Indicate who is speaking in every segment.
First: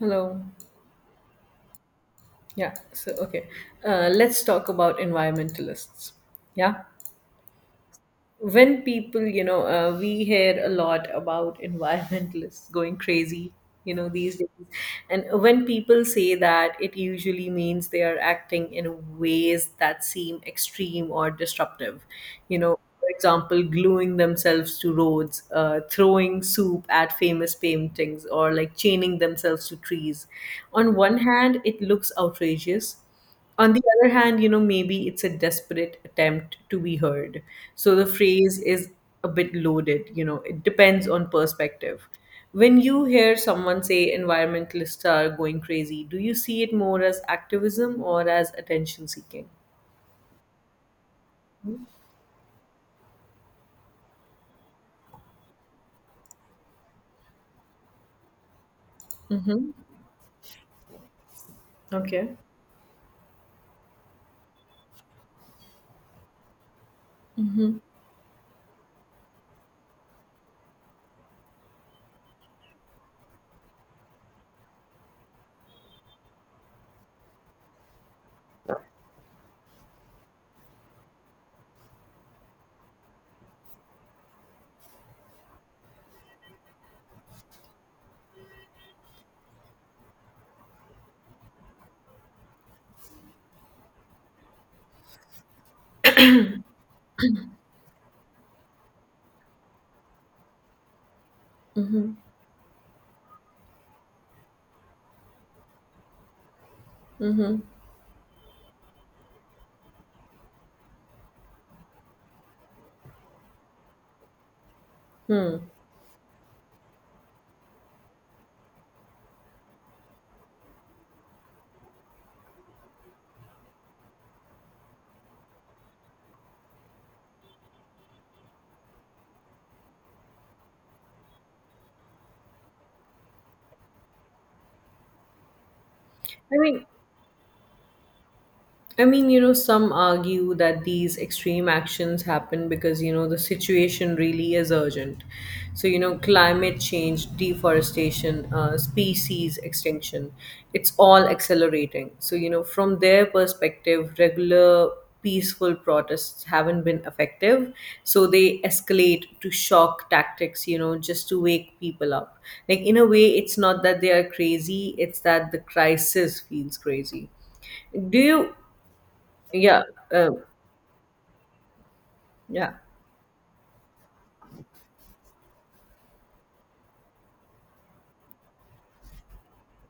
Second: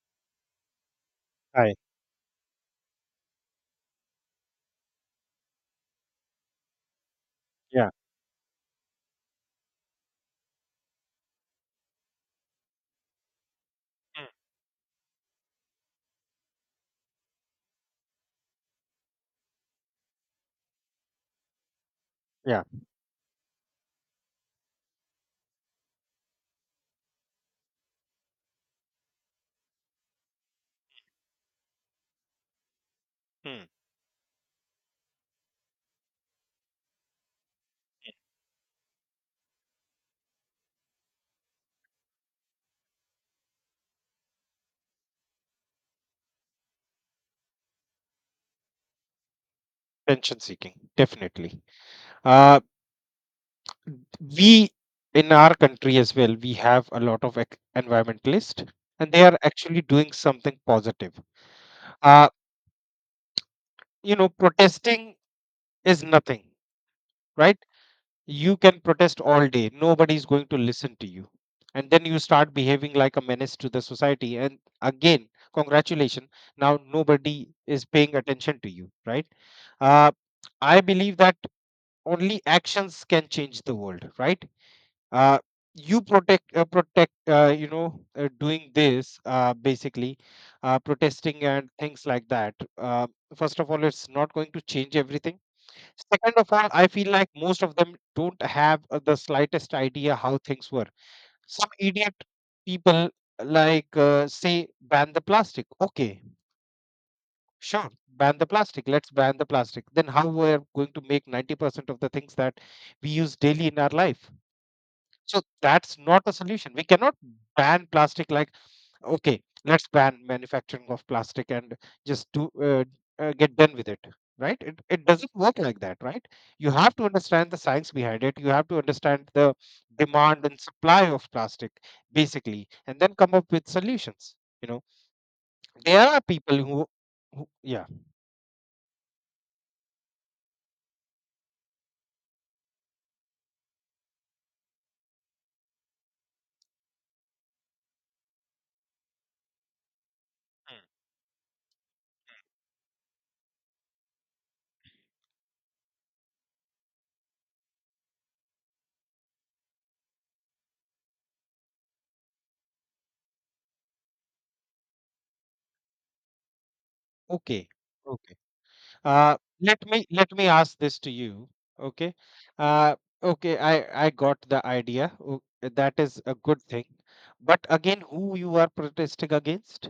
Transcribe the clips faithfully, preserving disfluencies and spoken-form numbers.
Speaker 1: Hello.
Speaker 2: Right.
Speaker 1: Yeah. So, okay. Uh, let's talk about environmentalists. Yeah.
Speaker 2: Yeah.
Speaker 1: when people you know uh, We hear a lot about environmentalists going crazy you know
Speaker 2: Mm.
Speaker 1: these days, and when people say that, it usually means they are acting in ways that seem extreme or disruptive. You
Speaker 2: Yeah.
Speaker 1: know for example, gluing themselves to roads, uh, throwing soup at famous paintings, or like chaining themselves to trees. On one hand, it looks outrageous.
Speaker 2: Mm.
Speaker 1: On the other hand, you know, maybe it's a desperate attempt to be heard. So the phrase is a bit loaded, you know, it depends on perspective. When you hear someone say environmentalists are going crazy, do you see it more as activism or as attention seeking?
Speaker 2: Attention seeking, definitely. Uh, we in our country as well, we have a lot of ec- environmentalists, and they are actually doing something positive. Uh,
Speaker 1: Okay.
Speaker 2: you know, protesting is nothing, right? You can protest all day, nobody is going to listen to you. And then you start behaving like a menace to the society. And again, congratulations, now nobody is paying attention to you, right? Uh, I believe that only actions can change the world, right? uh, you protect uh, protect, uh, you know, uh, doing this, uh, basically, uh, protesting and things like that. Uh, first of all, it's not going to change everything. Second of all, I feel like most of them don't have uh, the slightest idea how things were. Some
Speaker 1: Mm-hmm.
Speaker 2: idiot people, like, uh, say, ban the plastic, okay?
Speaker 1: Mm-hmm.
Speaker 2: Sure, ban the plastic. Let's ban the plastic. Then how we're going to make ninety percent of the things that we use daily in our life? So that's not a solution. We cannot ban plastic, like, okay, let's ban manufacturing of plastic and just do uh, uh, get done with it. Right? It, it doesn't work like that, right? You have to understand the science behind it. You have to understand the demand and supply of plastic, basically, and then come up with solutions. You know, there are people
Speaker 1: I
Speaker 2: who,
Speaker 1: mean,
Speaker 2: who yeah.
Speaker 1: I mean, you know, some argue that these extreme actions happen because, you know, the situation really is urgent. So, you know, climate change, deforestation, uh, species extinction, it's all accelerating. So, you know, from their perspective, regular peaceful protests haven't been effective. So they escalate to shock tactics, you know, just to wake people up. Like, in a way, it's not that they are crazy, it's that the crisis feels crazy
Speaker 2: Okay.
Speaker 1: do
Speaker 2: Okay.
Speaker 1: you
Speaker 2: Uh,
Speaker 1: Yeah,
Speaker 2: let me
Speaker 1: uh,
Speaker 2: let me ask this to you. Okay.
Speaker 1: yeah.
Speaker 2: Uh, okay. I I got the idea. o- That is a good thing. But again, who you are protesting against?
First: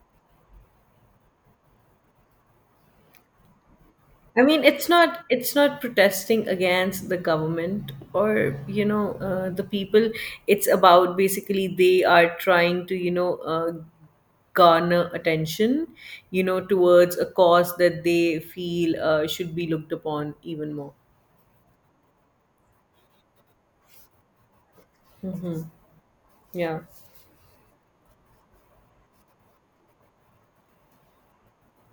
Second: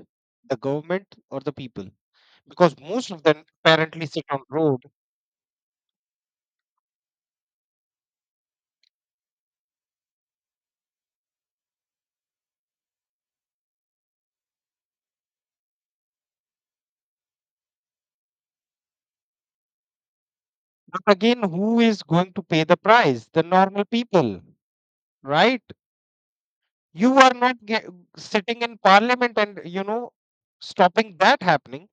Speaker 2: The government or the people? Because most of them apparently sit on
Speaker 1: I mean,
Speaker 2: road.
Speaker 1: it's not it's not protesting against the government or you know uh, the people. It's about, basically, they are trying to you know uh, garner attention, you know, towards a cause that they feel uh, should be looked upon even more.
Speaker 2: But again, who is going to pay the price? The normal people, right?
Speaker 1: Yeah,
Speaker 2: you are not ge- Sitting in parliament and, you know, stopping that happening,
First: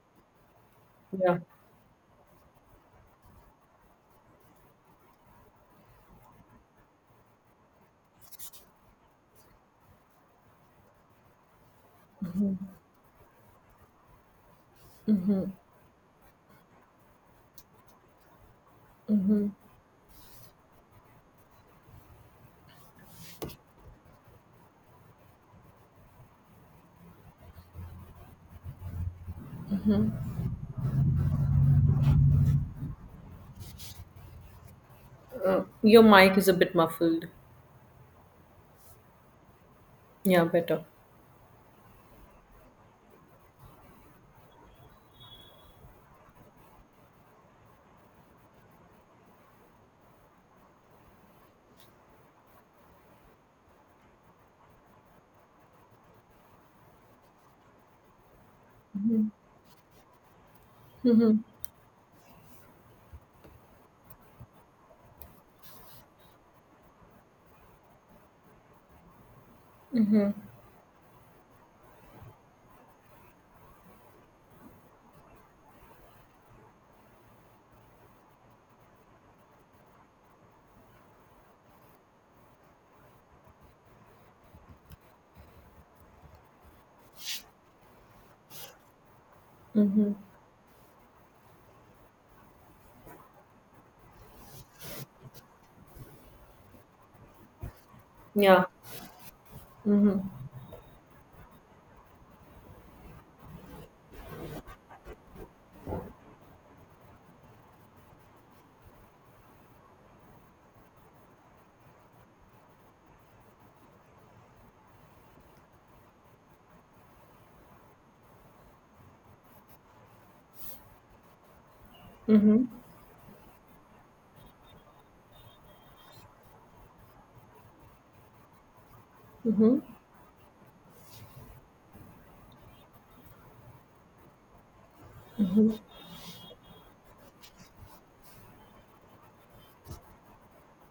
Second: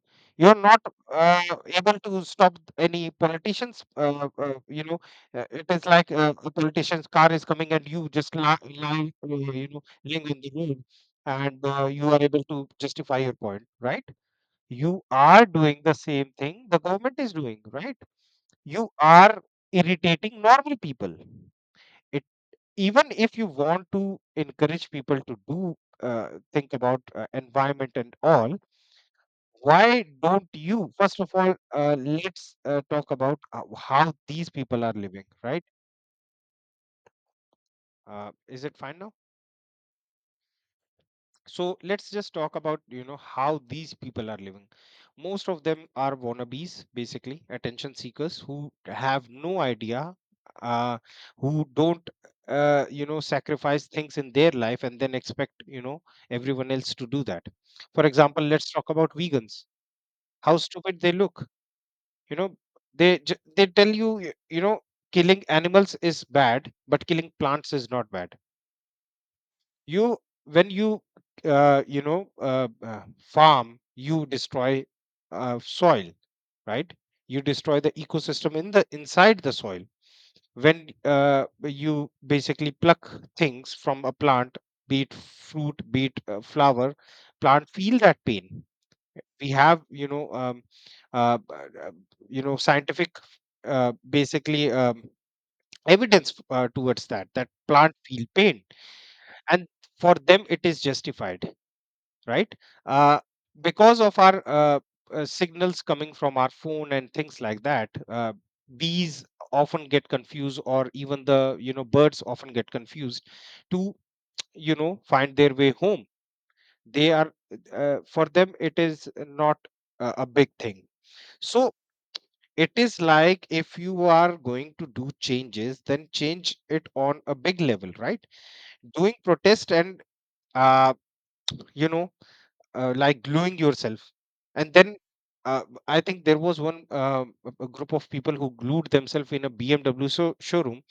Speaker 2: you're not
Speaker 1: yeah.
Speaker 2: uh, able to stop any politicians uh, uh, you know, uh, it is like, uh, a politician's car is coming and you just lie, lie uh, you know, lying on the road, and uh, you are able to justify your point, right? You are doing the same thing the government is doing, right? You are irritating normal people. Even if you want to encourage people to do, uh, think about uh, environment and all, why don't you first of all, uh, let's, uh, talk about uh, how these people are living, right?
Speaker 1: Uh, your mic is a bit muffled.
Speaker 2: Uh, is it fine now?
Speaker 1: Yeah, better.
Speaker 2: So let's just talk about, you know, how these people are living. Most of them are wannabes, basically attention seekers, who have no idea, uh, who don't uh, you know, sacrifice things in their life and then expect, you know, everyone else to do that. For example, let's talk about vegans, how stupid they look. You know, they ju- they tell you, y- you know, killing animals is bad but killing plants is not bad. You when you uh, you know, uh, uh, farm, you destroy uh, soil, right? You destroy the ecosystem in the inside the soil. When uh, you basically pluck things from a plant, be it fruit, be it uh, flower, plant feel that pain. We have, you know, um, uh, b- uh, you know, scientific, uh, basically, um, evidence uh, towards that, that plant feel pain.
Speaker 1: Yeah.
Speaker 2: And for them it is justified, right? uh, because of our uh, uh, signals coming from our phone and things like that, uh, bees often get confused, or even the, you know, birds often get confused to, you know, find their way home. They are, uh, for them it is not a, a big thing. So
Speaker 1: Mm-hmm.
Speaker 2: it is like, if you are going to do changes, then change it on a big level, right? Doing protest
Speaker 1: Mm-hmm.
Speaker 2: and, uh, you know, uh, like gluing yourself and then, uh, I think there was one, uh, a a group of people who glued themselves in a BMW so showroom,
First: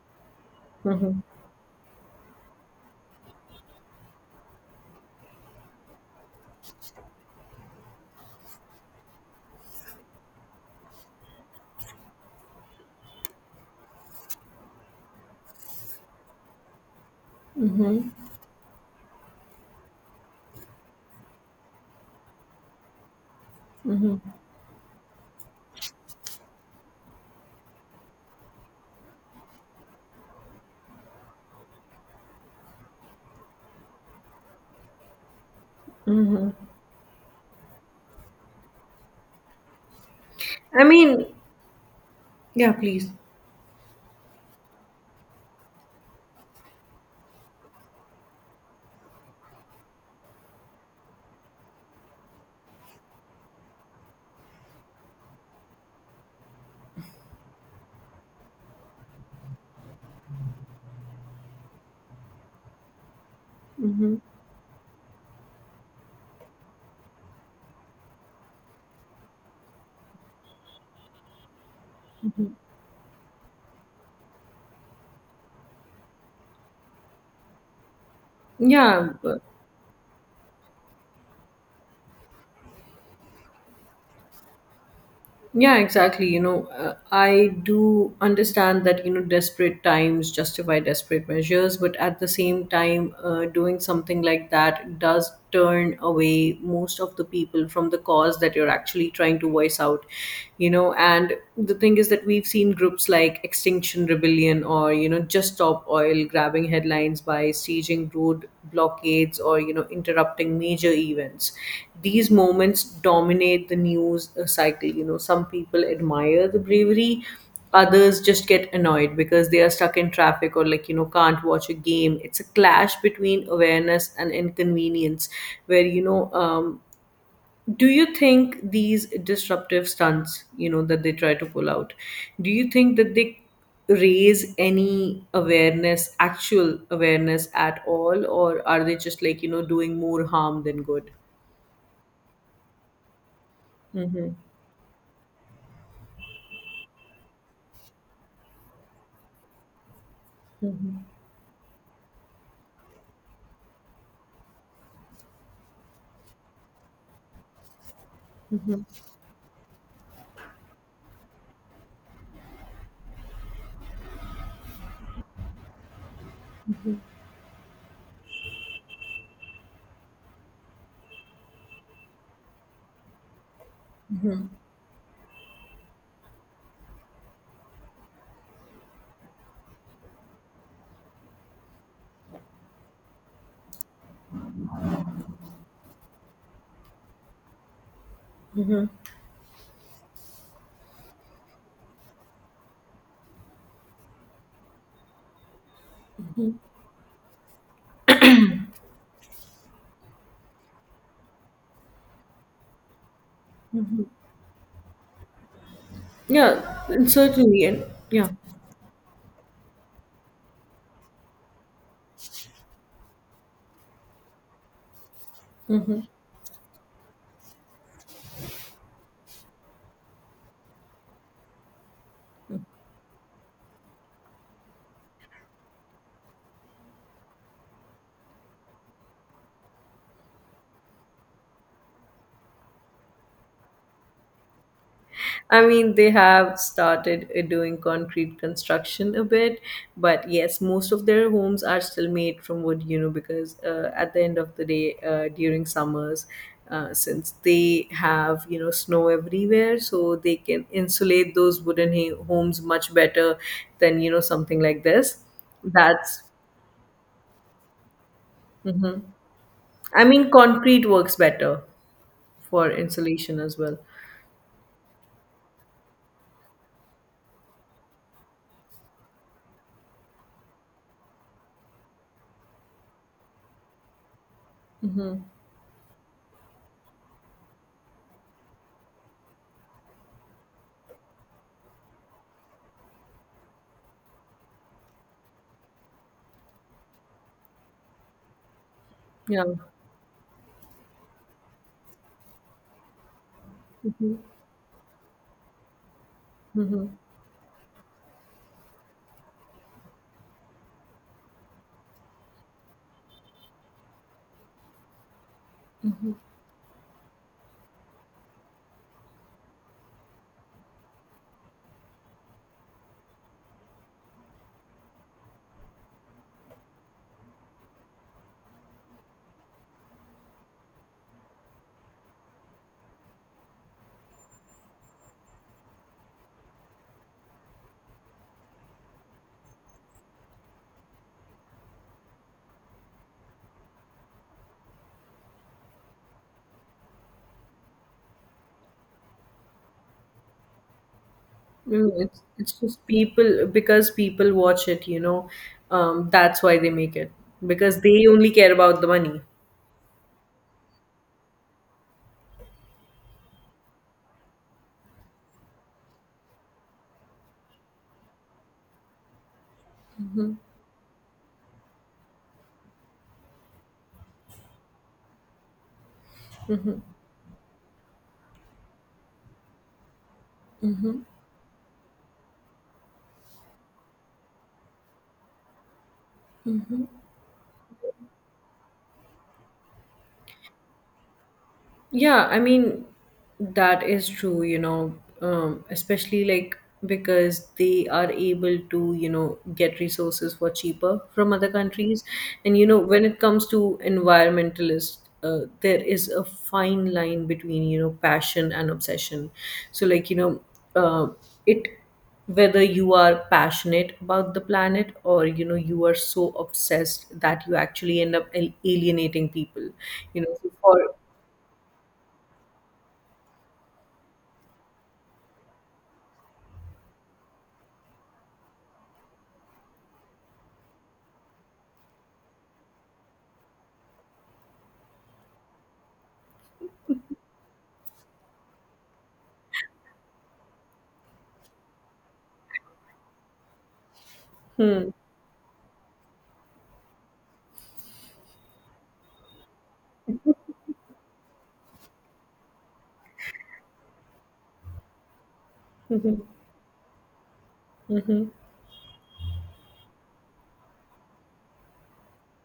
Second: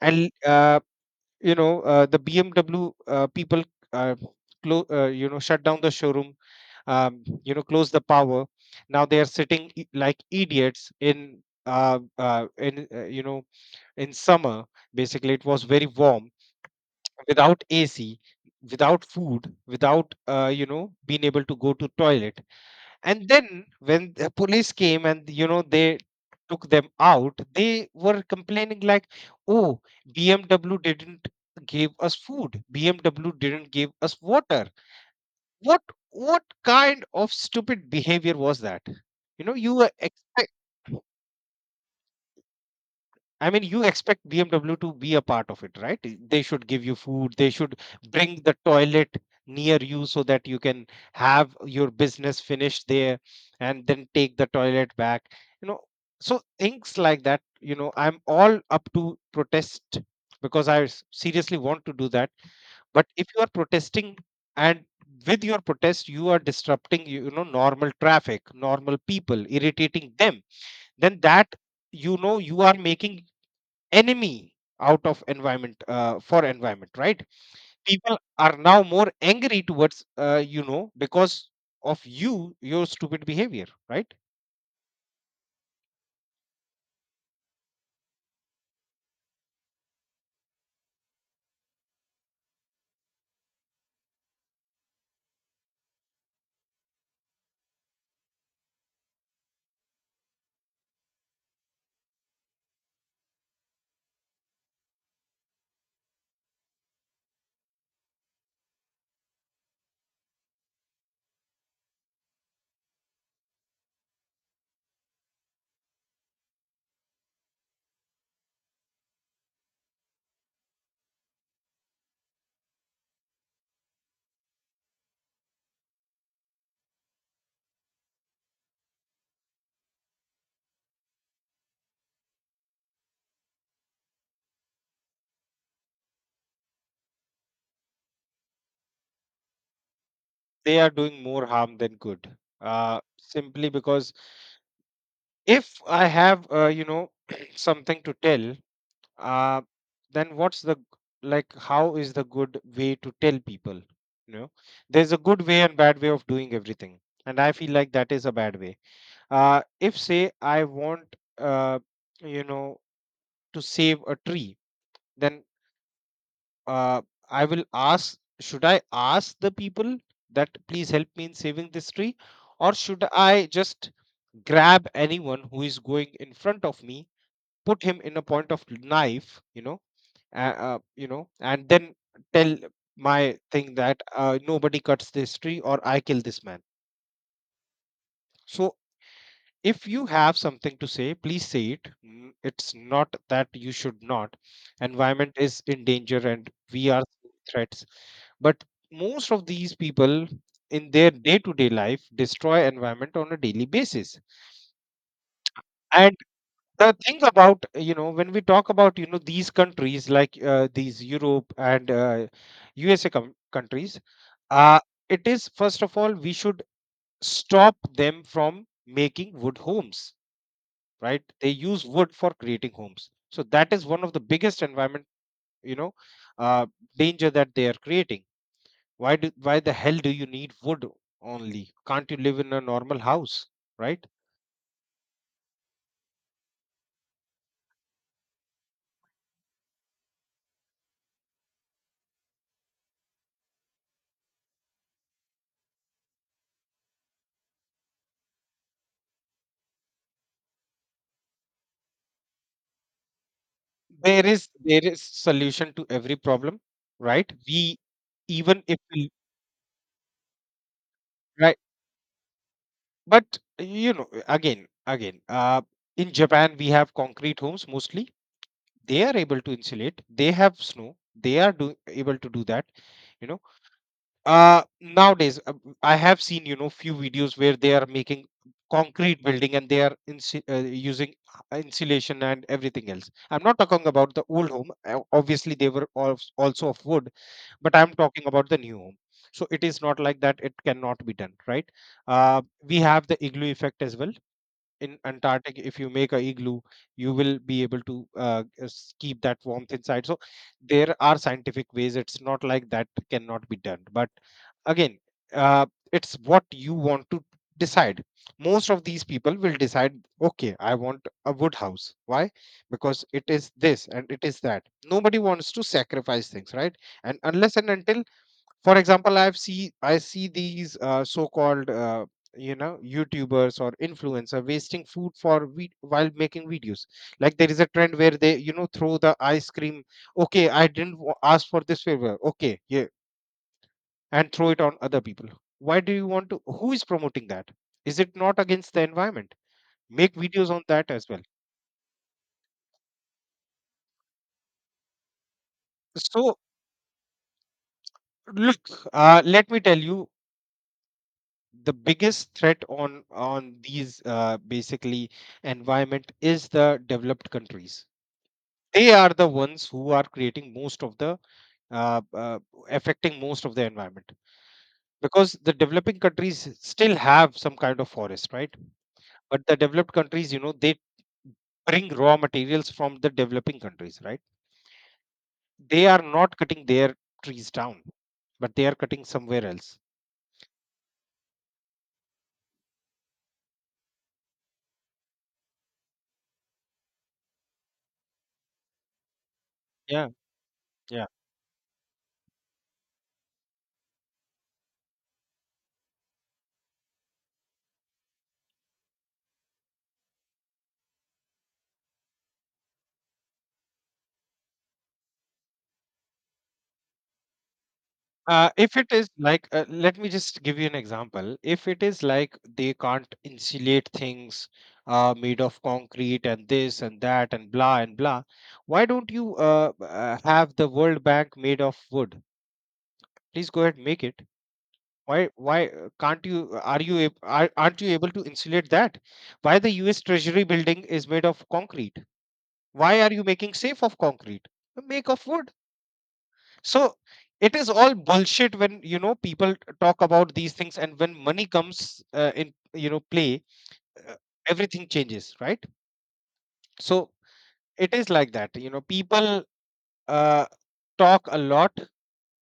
Speaker 2: and uh,
Speaker 1: Mm-hmm.
Speaker 2: you know, uh, the BMW uh, people, uh, clo- uh, you know, shut down the showroom, um, you know, close the power. Now they are sitting i- like idiots in, uh, uh, in, uh, you know, in summer, basically it was very warm, without AC, without food, without uh, you know, being able to go to toilet. And then when the police came and, you know, they took them out, they were complaining like, "Oh, B M W didn't give us food. B M W didn't give us water." What what kind of stupid behavior was that? You know, you were expect.
Speaker 1: I mean, yeah. Please.
Speaker 2: I mean, you expect B M W to be a part of it, right? I- They should give you food. They should bring the toilet near you so that you can have your business finished there, and then take the toilet back. You know, so things like that, you know, I'm all up to protest because I s- seriously want to do that. But if you are protesting
Speaker 1: Mm-hmm.
Speaker 2: and with your protest, you are disrupting, you know, normal traffic, normal people, irritating them, then that, you know, you are making enemy out of environment, uh, for environment, right? People are now
Speaker 1: Yeah.
Speaker 2: more angry towards, uh, you know, because of you, your stupid behavior, right?
Speaker 1: Yeah, exactly. You know, uh, I do understand that, you know, desperate times justify desperate measures, but at the same time, uh, doing something like that does turn away most of the people from the cause that you're actually trying to voice out, you know. And the thing is that we've seen groups like Extinction Rebellion or, you know, Just Stop Oil oil, grabbing headlines by sieging road blockades or you know interrupting major events. These moments dominate the news uh, cycle. You know, some people admire the bravery, others just get annoyed because they are stuck in traffic, or like, you know can't watch a game. It's a clash between awareness and inconvenience, where you know um, do you think these disruptive stunts, you know that they try to pull out, do you think that they raise any awareness, actual awareness at all, or are they just like, you know doing more harm
Speaker 2: They
Speaker 1: than
Speaker 2: are
Speaker 1: good?
Speaker 2: doing more harm than good, uh, simply because,
Speaker 1: Mm-hmm.
Speaker 2: if I have, uh, you know, something to tell, uh, then what's the g- like, how is the good way to tell people, you know? There's a good way and bad way of doing everything, and I feel like that is a bad way. Uh, if, say, I want, uh, you know, to save a tree, then, uh, I will ask, should I ask the people that, please help me in saving this tree? Or should I just grab anyone who is going in front of me, put him in a point of knife, you know, uh, uh, you know, and then tell my thing that, uh, nobody cuts this tree or I kill this man? So if you have something to say, please say it. N- it's not that you should not. Environment is in danger and we are seeing threats, but most of these people in their day to day life destroy environment on a daily basis. And
Speaker 1: Yeah,
Speaker 2: the
Speaker 1: and
Speaker 2: thing about,
Speaker 1: certainly, and
Speaker 2: you know,
Speaker 1: yeah.
Speaker 2: when we talk about, you know, these countries like, uh, these Europe and, uh, USA com- countries, uh, it is, first of all, we should stop them from making wood homes, right? They use wood for creating homes, so that is one of the biggest environment, you know, uh, danger that they are creating. Why do, why the hell do you need wood only? Can't you live in a normal house, right?
Speaker 1: I mean, they have started uh, doing concrete construction a bit, but yes, most of their homes are still made from wood, you know, because uh, at the end of the day, uh, during summers, uh, since they have, you know, snow everywhere, so they can insulate those wooden ha- homes much better than, you know,
Speaker 2: there is
Speaker 1: something
Speaker 2: there
Speaker 1: like
Speaker 2: is
Speaker 1: this.
Speaker 2: solution to every
Speaker 1: That's,
Speaker 2: problem, right? We, even if
Speaker 1: hmm.
Speaker 2: we,
Speaker 1: I mean, concrete works
Speaker 2: right?
Speaker 1: better for
Speaker 2: But
Speaker 1: insulation as well.
Speaker 2: you know, again, again uh, in Japan we have concrete homes mostly. They are able to insulate, they have snow, they are do, able to do that, you know. Uh
Speaker 1: Hmm.
Speaker 2: nowadays, uh, m- I have seen, you know, few videos where they are making concrete building and they are insu- uh, using uh, insulation and everything else. I'm not talking about the old home, uh, obviously they were al- also of wood, but I'm talking about the new home.
Speaker 1: Yeah.
Speaker 2: So it is not like that it cannot be done, right? Uh, we have the igloo effect as well. In antarctic, if you make a igloo,
Speaker 1: Hmm.
Speaker 2: you will be able to, uh, s- keep that warmth inside. So there are scientific ways, it's not like that cannot be done. But again, uh,
Speaker 1: Hmm.
Speaker 2: it's what you want to decide. Most of these people will decide, okay, I want a wood house. Why? Because it is this and it is that. Nobody wants to sacrifice things, right? And unless and until, for example, i've see I see these, uh, so called, uh, you know, YouTubers or influencer wasting food for vid- while making videos. Like there is a trend where they, you know, throw the ice cream. Okay, I didn't wa- ask for this favor, okay, yeah. And throw it on other people. Why do you want to? Who is promoting that? Is it not against the environment? Make videos on that as well.
Speaker 1: Mm, It's it's just people because people watch it, you know. Um,
Speaker 2: So
Speaker 1: that's why they make it, because they only care
Speaker 2: look,
Speaker 1: about the
Speaker 2: uh,
Speaker 1: money.
Speaker 2: let me tell you, the biggest threat on on these, uh, basically environment, is the developed countries. They are the ones who are creating most of the, uh, uh, affecting most of the environment, because the developing countries still have some kind of forest, right? But the developed countries, you know, they bring raw materials from the developing countries, right? They are not cutting their trees down, but they are cutting somewhere else.
Speaker 1: Yeah, I mean, that is true, you know, um, especially like because they are able to, you know, get
Speaker 2: Yeah,
Speaker 1: resources for cheaper
Speaker 2: yeah.
Speaker 1: from other countries. And, you know, when it comes to environmentalists, uh, there is a fine line between, you know, passion and obsession. So, like, you know, uh, it whether you are passionate about the planet, or you know, you are so obsessed that you actually end up
Speaker 2: Uh,
Speaker 1: al-
Speaker 2: if it is
Speaker 1: alienating
Speaker 2: like, uh,
Speaker 1: people,
Speaker 2: let me
Speaker 1: you know
Speaker 2: just
Speaker 1: so
Speaker 2: give you an
Speaker 1: for
Speaker 2: example. If it is like they can't insulate things uh, made of concrete and this and that and blah and blah, why don't you, uh, uh, have the World Bank made of wood? Please go ahead, and make it. Why, why uh, can't you? Are you ab- are, aren't you able to insulate that? Why the U S. Treasury building is made of concrete? Why are you making safe of concrete?
Speaker 1: hmm.
Speaker 2: Make of wood. So it is all bullshit when, you know, people t- talk about these things, and when money comes, uh, in, you know, play, uh, everything changes, right?
Speaker 1: Mhm.
Speaker 2: So it is
Speaker 1: Mhm.
Speaker 2: like that, you know, people, uh, talk a lot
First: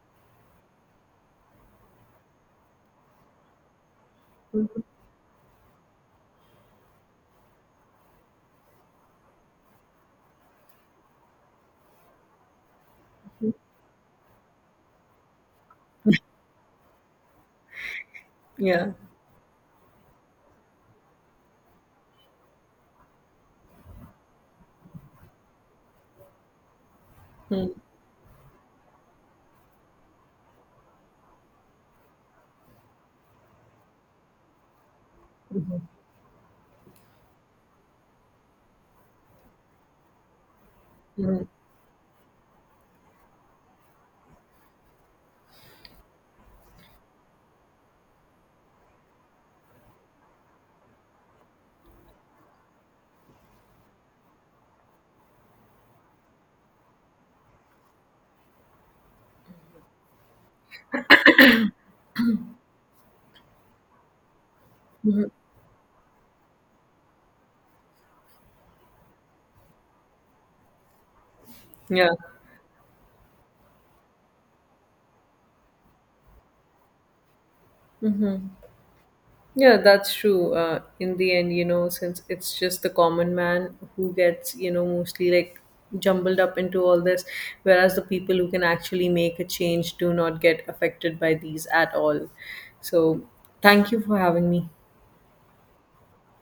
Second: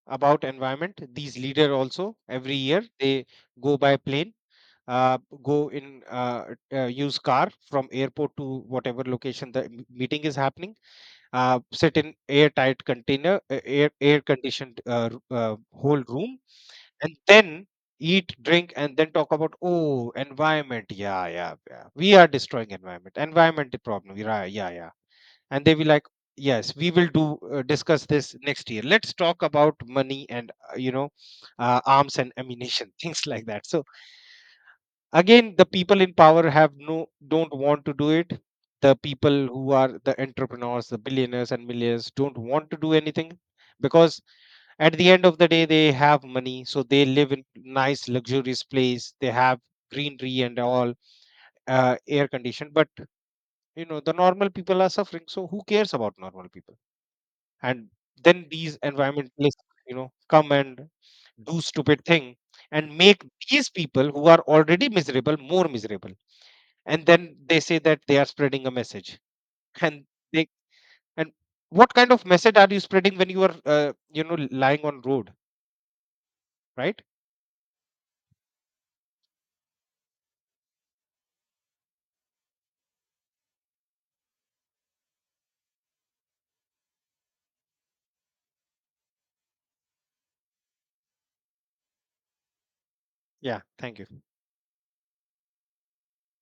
Speaker 2: about environment. These leader also every year, they go by plane,
Speaker 1: Mhm.
Speaker 2: uh, go in, uh, uh, use car from airport to whatever location the m- meeting is happening, uh, sit in airtight container, uh, air air conditioned uh, r- uh, whole room, and then eat, drink,
Speaker 1: Yeah.
Speaker 2: and then talk about, oh, environment. Yeah, yeah, yeah. We are destroying environment. Environment problem. Yeah, yeah, yeah. And they will like, yes, we will do, uh,
Speaker 1: Mhm.
Speaker 2: discuss this next year. Let's talk about money and, uh, you know, uh, arms and ammunition, things like that. So again, the
Speaker 1: Mhm.
Speaker 2: people in power have no, don't want to do it. The people who are the entrepreneurs, the
Speaker 1: Mhm.
Speaker 2: billionaires and millionaires, don't want to do anything, because at the end of the day they have money, so they live in nice luxurious place, they have greenery and all, uh, air conditioned. But you know, the normal people are suffering, so who cares about normal people? And then these environmentalists, you know, come and do stupid thing, and make these people who are already miserable more miserable. And then they say that they are spreading a message. And they, and what kind
Speaker 1: Yeah.
Speaker 2: of message are you spreading when you are, uh, you know, lying on road, right?
Speaker 1: Mhm. Yeah, that's true. Uh, in the end, you know, since it's just the common man who gets, you know, mostly like jumbled up into all this, whereas the people who can actually make a change do not get affected by these at all. So,
Speaker 2: Yeah,
Speaker 1: thank
Speaker 2: thank
Speaker 1: you for
Speaker 2: you.
Speaker 1: having me.